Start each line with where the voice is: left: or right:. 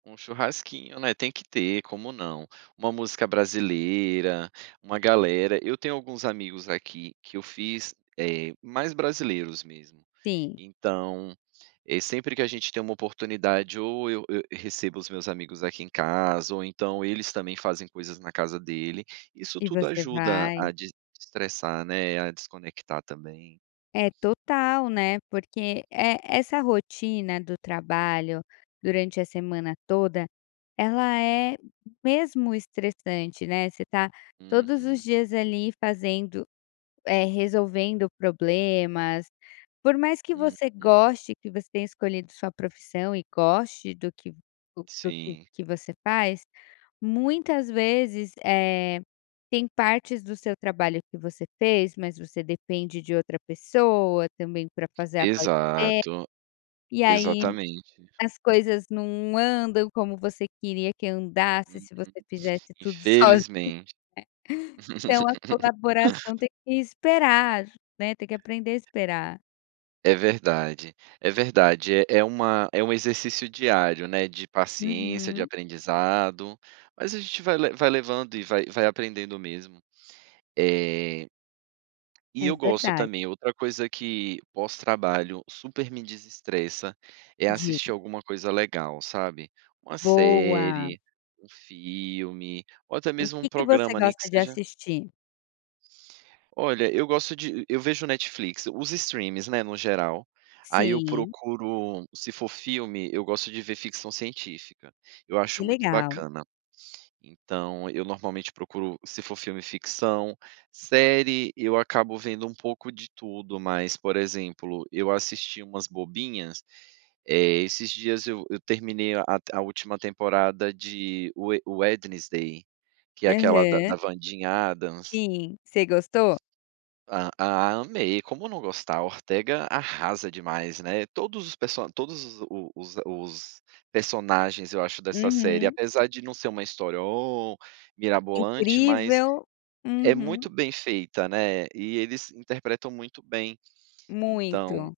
right: Um churrasquinho, né, tem que ter, como não, uma música brasileira, uma galera, eu tenho alguns amigos aqui que eu fiz, eh, mais brasileiros mesmo.
left: Sim.
right: Então, eh, sempre que a gente tem uma oportunidade ou eu eu recebo os meus amigos aqui em casa, ou então eles também fazem coisas na casa dele, isso
left: E
right: tudo
left: você
right: ajuda
left: vai.
right: a de estressar né, a desconectar também.
left: É, total, né, porque, eh, essa rotina do trabalho durante a semana toda, ela é mesmo estressante, né, você tá
right: Hum,
left: todos os
right: hum.
left: dias ali fazendo, eh, resolvendo problemas, por mais que
right: Hum
left: você
right: hum.
left: goste que você tenha escolhido sua profissão e goste do que do do
right: Sim.
left: que você faz, muitas vezes, eh, tem partes do seu trabalho que você fez mas você depende de outra pessoa também para fazer a parte deles,
right: Exato,
left: e aí
right: exatamente.
left: as coisas não andam como você queria que andasse
right: Uhum,
left: se
right: uhum,
left: você fizesse tudo sozinha
right: infelizmente.
left: não é, então a colaboração tem que esperar, né, tem que aprender a esperar.
right: É verdade, é verdade, é é uma é um exercício diário, né, de paciência, de
left: Uhum.
right: aprendizado, mas a gente vai le vai levando e vai vai aprendendo mesmo. Eh. E
left: É
right: eu gosto
left: verdade.
right: também, outra coisa que pós trabalho super me desestressa, é assistir
left: Diga.
right: alguma coisa legal, sabe. Uma
left: Boa.
right: série, um filme, ou até
left: O
right: mesmo um
left: que que você
right: programa, nem que
left: gosta de
right: seja
left: assistir?
right: Olha, eu gosto de eu vejo Netflix, os streamings, né, no geral, aí eu
left: Sim.
right: procuro, se for filme, eu gosto de ver ficção científica, eu
left: Que
right: acho muito
left: legal.
right: bacana. Então eu normalmente procuro, se for filme, ficção, série, eu acabo vendo um pouco de tudo mas, por exemplo, eu assisti umas bobinhas, eh, esses dias eu eu terminei a a última temporada de Wed Wednesday que é aquela da
left: Aham.
right: da Wandinha Adams.
left: Sim, você gostou?
right: Ah amei, como não gostar. A Ortega arrasa demais, né. Todos os perso todos os o os os personagens eu acho dessa série,
left: Uhum.
right: apesar de não ser uma história "oh" mirabolante, mas
left: Incrível.
right: é
left: Uhum.
right: muito bem feita, né, e eles interpretam muito bem. Então
left: Muito.